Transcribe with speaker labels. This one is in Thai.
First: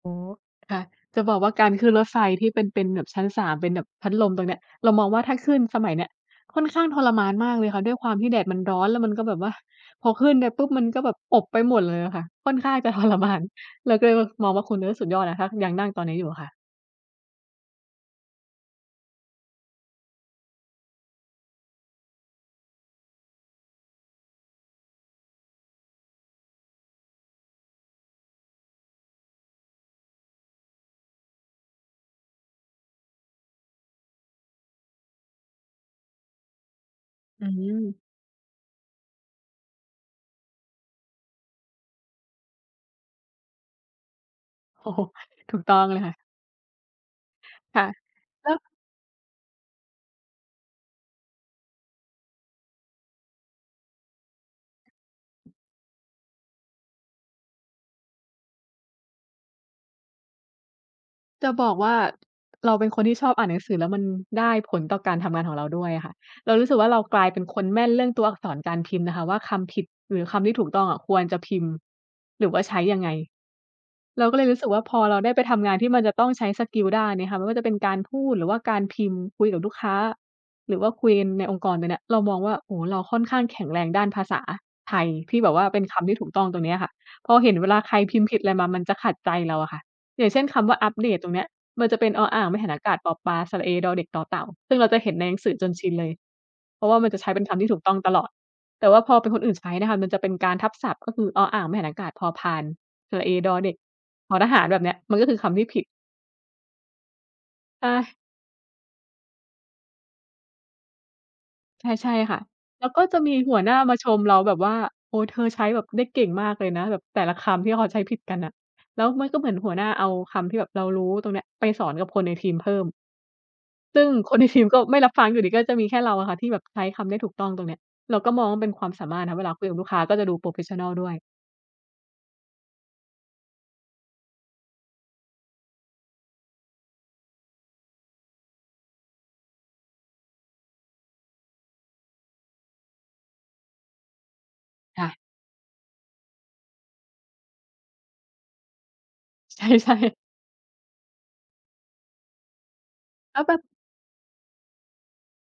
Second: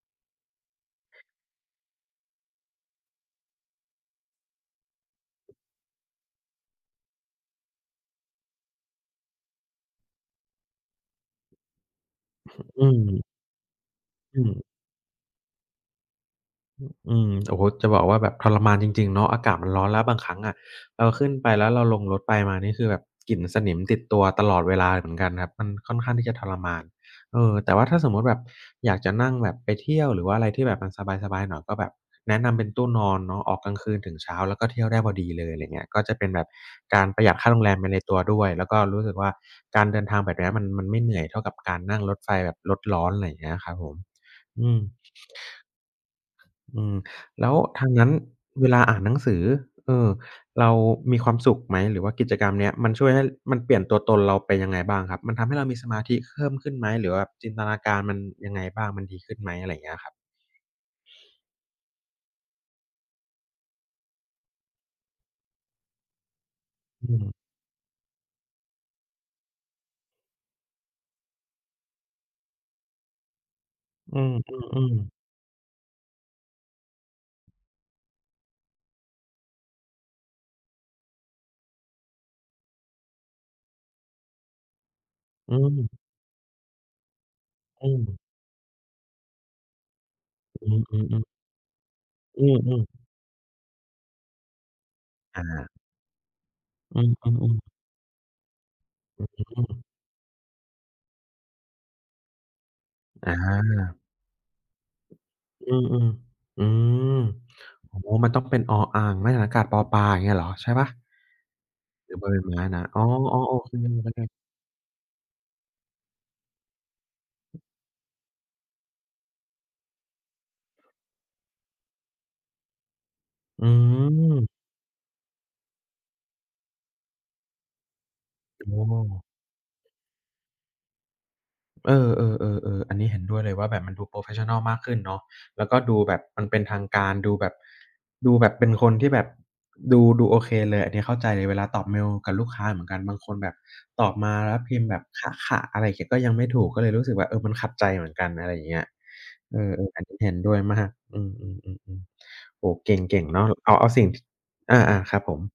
Speaker 1: โอ้ ค่ะ จะบอกว่าการขึ้นรถไฟที่เป็น เป็นแบบชั้น 3 เป็นแบบพัดลมตรงเนี้ย เรามองว่าถ้าขึ้นสมัยเนี้ย ค่อนข้างทรมานมากเลยค่ะ ด้วยความที่แดดมันร้อน แล้วมันก็แบบว่า พอขึ้นไปปุ๊บ มันก็แบบอบไปหมดเลยอะค่ะ ค่อนข้าง
Speaker 2: อ
Speaker 1: จ
Speaker 2: ื
Speaker 1: ะ ทร
Speaker 2: ม
Speaker 1: มาน เราก็เลยว่า
Speaker 2: อื
Speaker 1: มองว่
Speaker 2: ม
Speaker 1: า คุณเนี้ยสุดยอดนะคะ ยังนั่งตอนนี้อยู่อะค่ะ
Speaker 2: ฮ อืม โอ้โฮ จะบอกว่าแบบทรมานจริง ๆ เนาะ อากาศมันร้อน แล้วบางครั้งอะเราขึ้นไป แล้วเราลงรถไปมา นี่คือแบบกลิ่นสนิมติดตัวตลอดเวลาเหมือนกันครับ มันค่อนข้างที่จะทรมาน เออ แต่ว่าถ้าสมมุติแบบอยากจะนั่งแบบไปเที่ยว หรือว่าอะไรที่แบบมันสบาย ๆ หน่อย ก็แบบแนะนำเป็นตู้นอนเนาะ ออกกลางคืนถึงเช้า แล้วก็เที่ยวได้พอดีเลย อะไรอย่างเงี้ย ก็จะเป็นแบบการประหยัด
Speaker 1: อื
Speaker 2: ค่าโรงแรมไป
Speaker 1: อ
Speaker 2: ในตัวด้วย แล้วก็รู้สึกว่า การเดินทางแบบเนี้ยมัน มันไม่เหนื่อย เท่ากับการนั่งรถไฟแบบรถร้อน อะไรอย่างเงี้ย ครับผม อืม
Speaker 1: โอ้โฮ ถูกต้องเลยค่ะ
Speaker 2: อืม แล้ว
Speaker 1: ค่
Speaker 2: ท
Speaker 1: ะ
Speaker 2: างนั้น
Speaker 1: แล้ว
Speaker 2: เวลาอ่านหนังสือ เออ เรามีความสุขไหม? หรือว่ากิจกรรมเนี้ย มันช่วยให้ มันเปลี่ยนตัวตนเราเป็นยังไงบ้างครับ? มันทำให้เรามีสมาธิเพิ่มขึ้นไหม หรือว่าจินตนาการมันยังไงบ้าง มันดีขึ้นไหม? อะไรอย่างเงี้ยครับ
Speaker 1: จะบอกว่าเราเป็นคนที่ชอบอ่านหนังสือ แล้วมันได้ผลต่อการทำงานของเราด้วยอะค่ะ เรารู้สึกว่าเรา
Speaker 2: อื
Speaker 1: กลาย
Speaker 2: ม
Speaker 1: เป็นคนแม่นเรื่องตัวอักษรการพิมพ์นะคะว่า คำผิดหรือคำที่ถูกต้องอะ ควรจะพิมพ์หรือว่าใช้ยังไง
Speaker 2: อื
Speaker 1: เราก็เลยรู้สึกว่า
Speaker 2: อ
Speaker 1: พอ
Speaker 2: ๆ ๆ
Speaker 1: เราได้ไปทำงานที่มันจะต้องใช้สกิลด้านนี้ค่ะ ไม่ว่าจะเป็นการพูด หรือว่าการพิมพ์คุยกับลูกค้า หรือว่าคุยกันในองค์กรตรงเนี่ย เรามองว่า โอ้โฮ เราค่อนข้างแข็งแรงด้านภาษาไทย ที่แบ
Speaker 2: อ
Speaker 1: บว่าเป็นค
Speaker 2: ือ
Speaker 1: ำที่ถูกต้องตรงเนี้ยค่ะ พอเห็นเวลา
Speaker 2: อ
Speaker 1: ใ
Speaker 2: ื
Speaker 1: คร
Speaker 2: ม
Speaker 1: พิมพ์ผิดอะไรมามันจะขัดใจเราอะค่ะ อย่างเช่น ค
Speaker 2: อื
Speaker 1: ำว่า
Speaker 2: อ
Speaker 1: อัป
Speaker 2: อื
Speaker 1: เดต
Speaker 2: ม
Speaker 1: ต
Speaker 2: ๆ
Speaker 1: รงเนี้ย มันจะเป็น อออ
Speaker 2: อ
Speaker 1: ่
Speaker 2: ื
Speaker 1: าง-ไม้หันอา
Speaker 2: อ ๆ
Speaker 1: กาศ-ปอปลา สระเอ-ดอเด็ก-ตอเต่า ซึ่งเราจะเห็นในหนั
Speaker 2: อ
Speaker 1: งสือจ
Speaker 2: า
Speaker 1: นชินเลย เพราะว่า
Speaker 2: อ
Speaker 1: มันจะใช้
Speaker 2: ื
Speaker 1: เป็นค
Speaker 2: อ ๆ ๆ
Speaker 1: ำที่ถูกต้องตลอด แต่ว่าพอ
Speaker 2: อื
Speaker 1: เป
Speaker 2: อ
Speaker 1: ็นคนอื่นใช
Speaker 2: ๆ อ
Speaker 1: ้
Speaker 2: ืม
Speaker 1: นะคะ มันจะเป็นการทับศัพท์ ก็คือ อออ่าง-ไม้หันอากาศ-พอพาน สระ
Speaker 2: อ
Speaker 1: เอ-ดอเด็ก-
Speaker 2: า
Speaker 1: ทอทหาร แบบเนี้ย มันก็คือคำที่
Speaker 2: อื
Speaker 1: ผิด
Speaker 2: ม ๆ อือ
Speaker 1: ใช
Speaker 2: โอ้โฮ
Speaker 1: ่
Speaker 2: มันต้องเป็น อออ่าง-ไม้หันอากาศ-ปอปลา อย่างเงี้ยเหรอ ใช่เปล่า?
Speaker 1: ใช
Speaker 2: หร
Speaker 1: ่
Speaker 2: ือบอ
Speaker 1: ๆ ค
Speaker 2: ใบ
Speaker 1: ่ะ
Speaker 2: ไม้น
Speaker 1: แ
Speaker 2: ะ?
Speaker 1: ล้ว
Speaker 2: อ๋
Speaker 1: ก็
Speaker 2: อ
Speaker 1: จะมี
Speaker 2: ๆ
Speaker 1: ห
Speaker 2: โอ
Speaker 1: ัว
Speaker 2: เ
Speaker 1: หน
Speaker 2: ค
Speaker 1: ้า
Speaker 2: ลื
Speaker 1: มา
Speaker 2: ม
Speaker 1: ช
Speaker 2: ไปเ
Speaker 1: ม
Speaker 2: ลย
Speaker 1: เราแบบว่า โอ้โฮ เธอใช้แบบได้เก่งมากเลยนะ แบบแต่ละคำที่เขาใช้ผิดกันน่ะ แล้วมันก็เหมือนหัวหน้าเอาคำที่แบบเรารู้ตรงเนี้ย ไปสอนกับคนในทีมเพิ่ม
Speaker 2: อื
Speaker 1: ซึ่ง คน
Speaker 2: อ
Speaker 1: ในทีม ก็ไม่รับฟังอยู่ดี ก็จะมีแค่เราอะค่ะ ที่แบบใช้คำได้ถูกต้องตรงเนี้ย เราก็มองว่า
Speaker 2: อ
Speaker 1: เป็นค
Speaker 2: ้
Speaker 1: วามสามาร
Speaker 2: อ
Speaker 1: ถนะ เวลาคุยกับลูกค้าก็จะดู โพรเฟสชันนัล ด้วย
Speaker 2: เออ ๆ ๆ ๆ อันนี้เห็นด้วยเลยว่า แบบมันดู โพรเฟสชันนัล มากขึ้นเนาะ แล้วก็ดูแบบมันเป็นทางการ ดูแบบ ดูแบบเป็นคนที่แบบ ดู ๆ โอเคเลย อันนี้เข้าใจ เวลาตอบเมลกับลูกค้าเหมือนกัน บางคนแบบตอบมาแล้วพิมพ์แบ
Speaker 1: ค
Speaker 2: บ
Speaker 1: ่ะ
Speaker 2: คะ ค่ะ อะไรเขียนก็ยังไม่ถูก ก็เลยรู้สึกแบบ เออ มันขัดใจเหมือนกัน อะไรอย่างเงี้ย เอ
Speaker 1: ใ
Speaker 2: อ
Speaker 1: ช่
Speaker 2: ๆ อันนี
Speaker 1: ๆ
Speaker 2: ้เห็นด้วยมาก อืม ๆ ๆ ๆ โอ้โฮ เก่ง ๆ
Speaker 1: แล
Speaker 2: เ
Speaker 1: ้
Speaker 2: นา
Speaker 1: ว
Speaker 2: ะ
Speaker 1: แบบ
Speaker 2: เอา ๆ สิ่ง อา ๆ ครับผม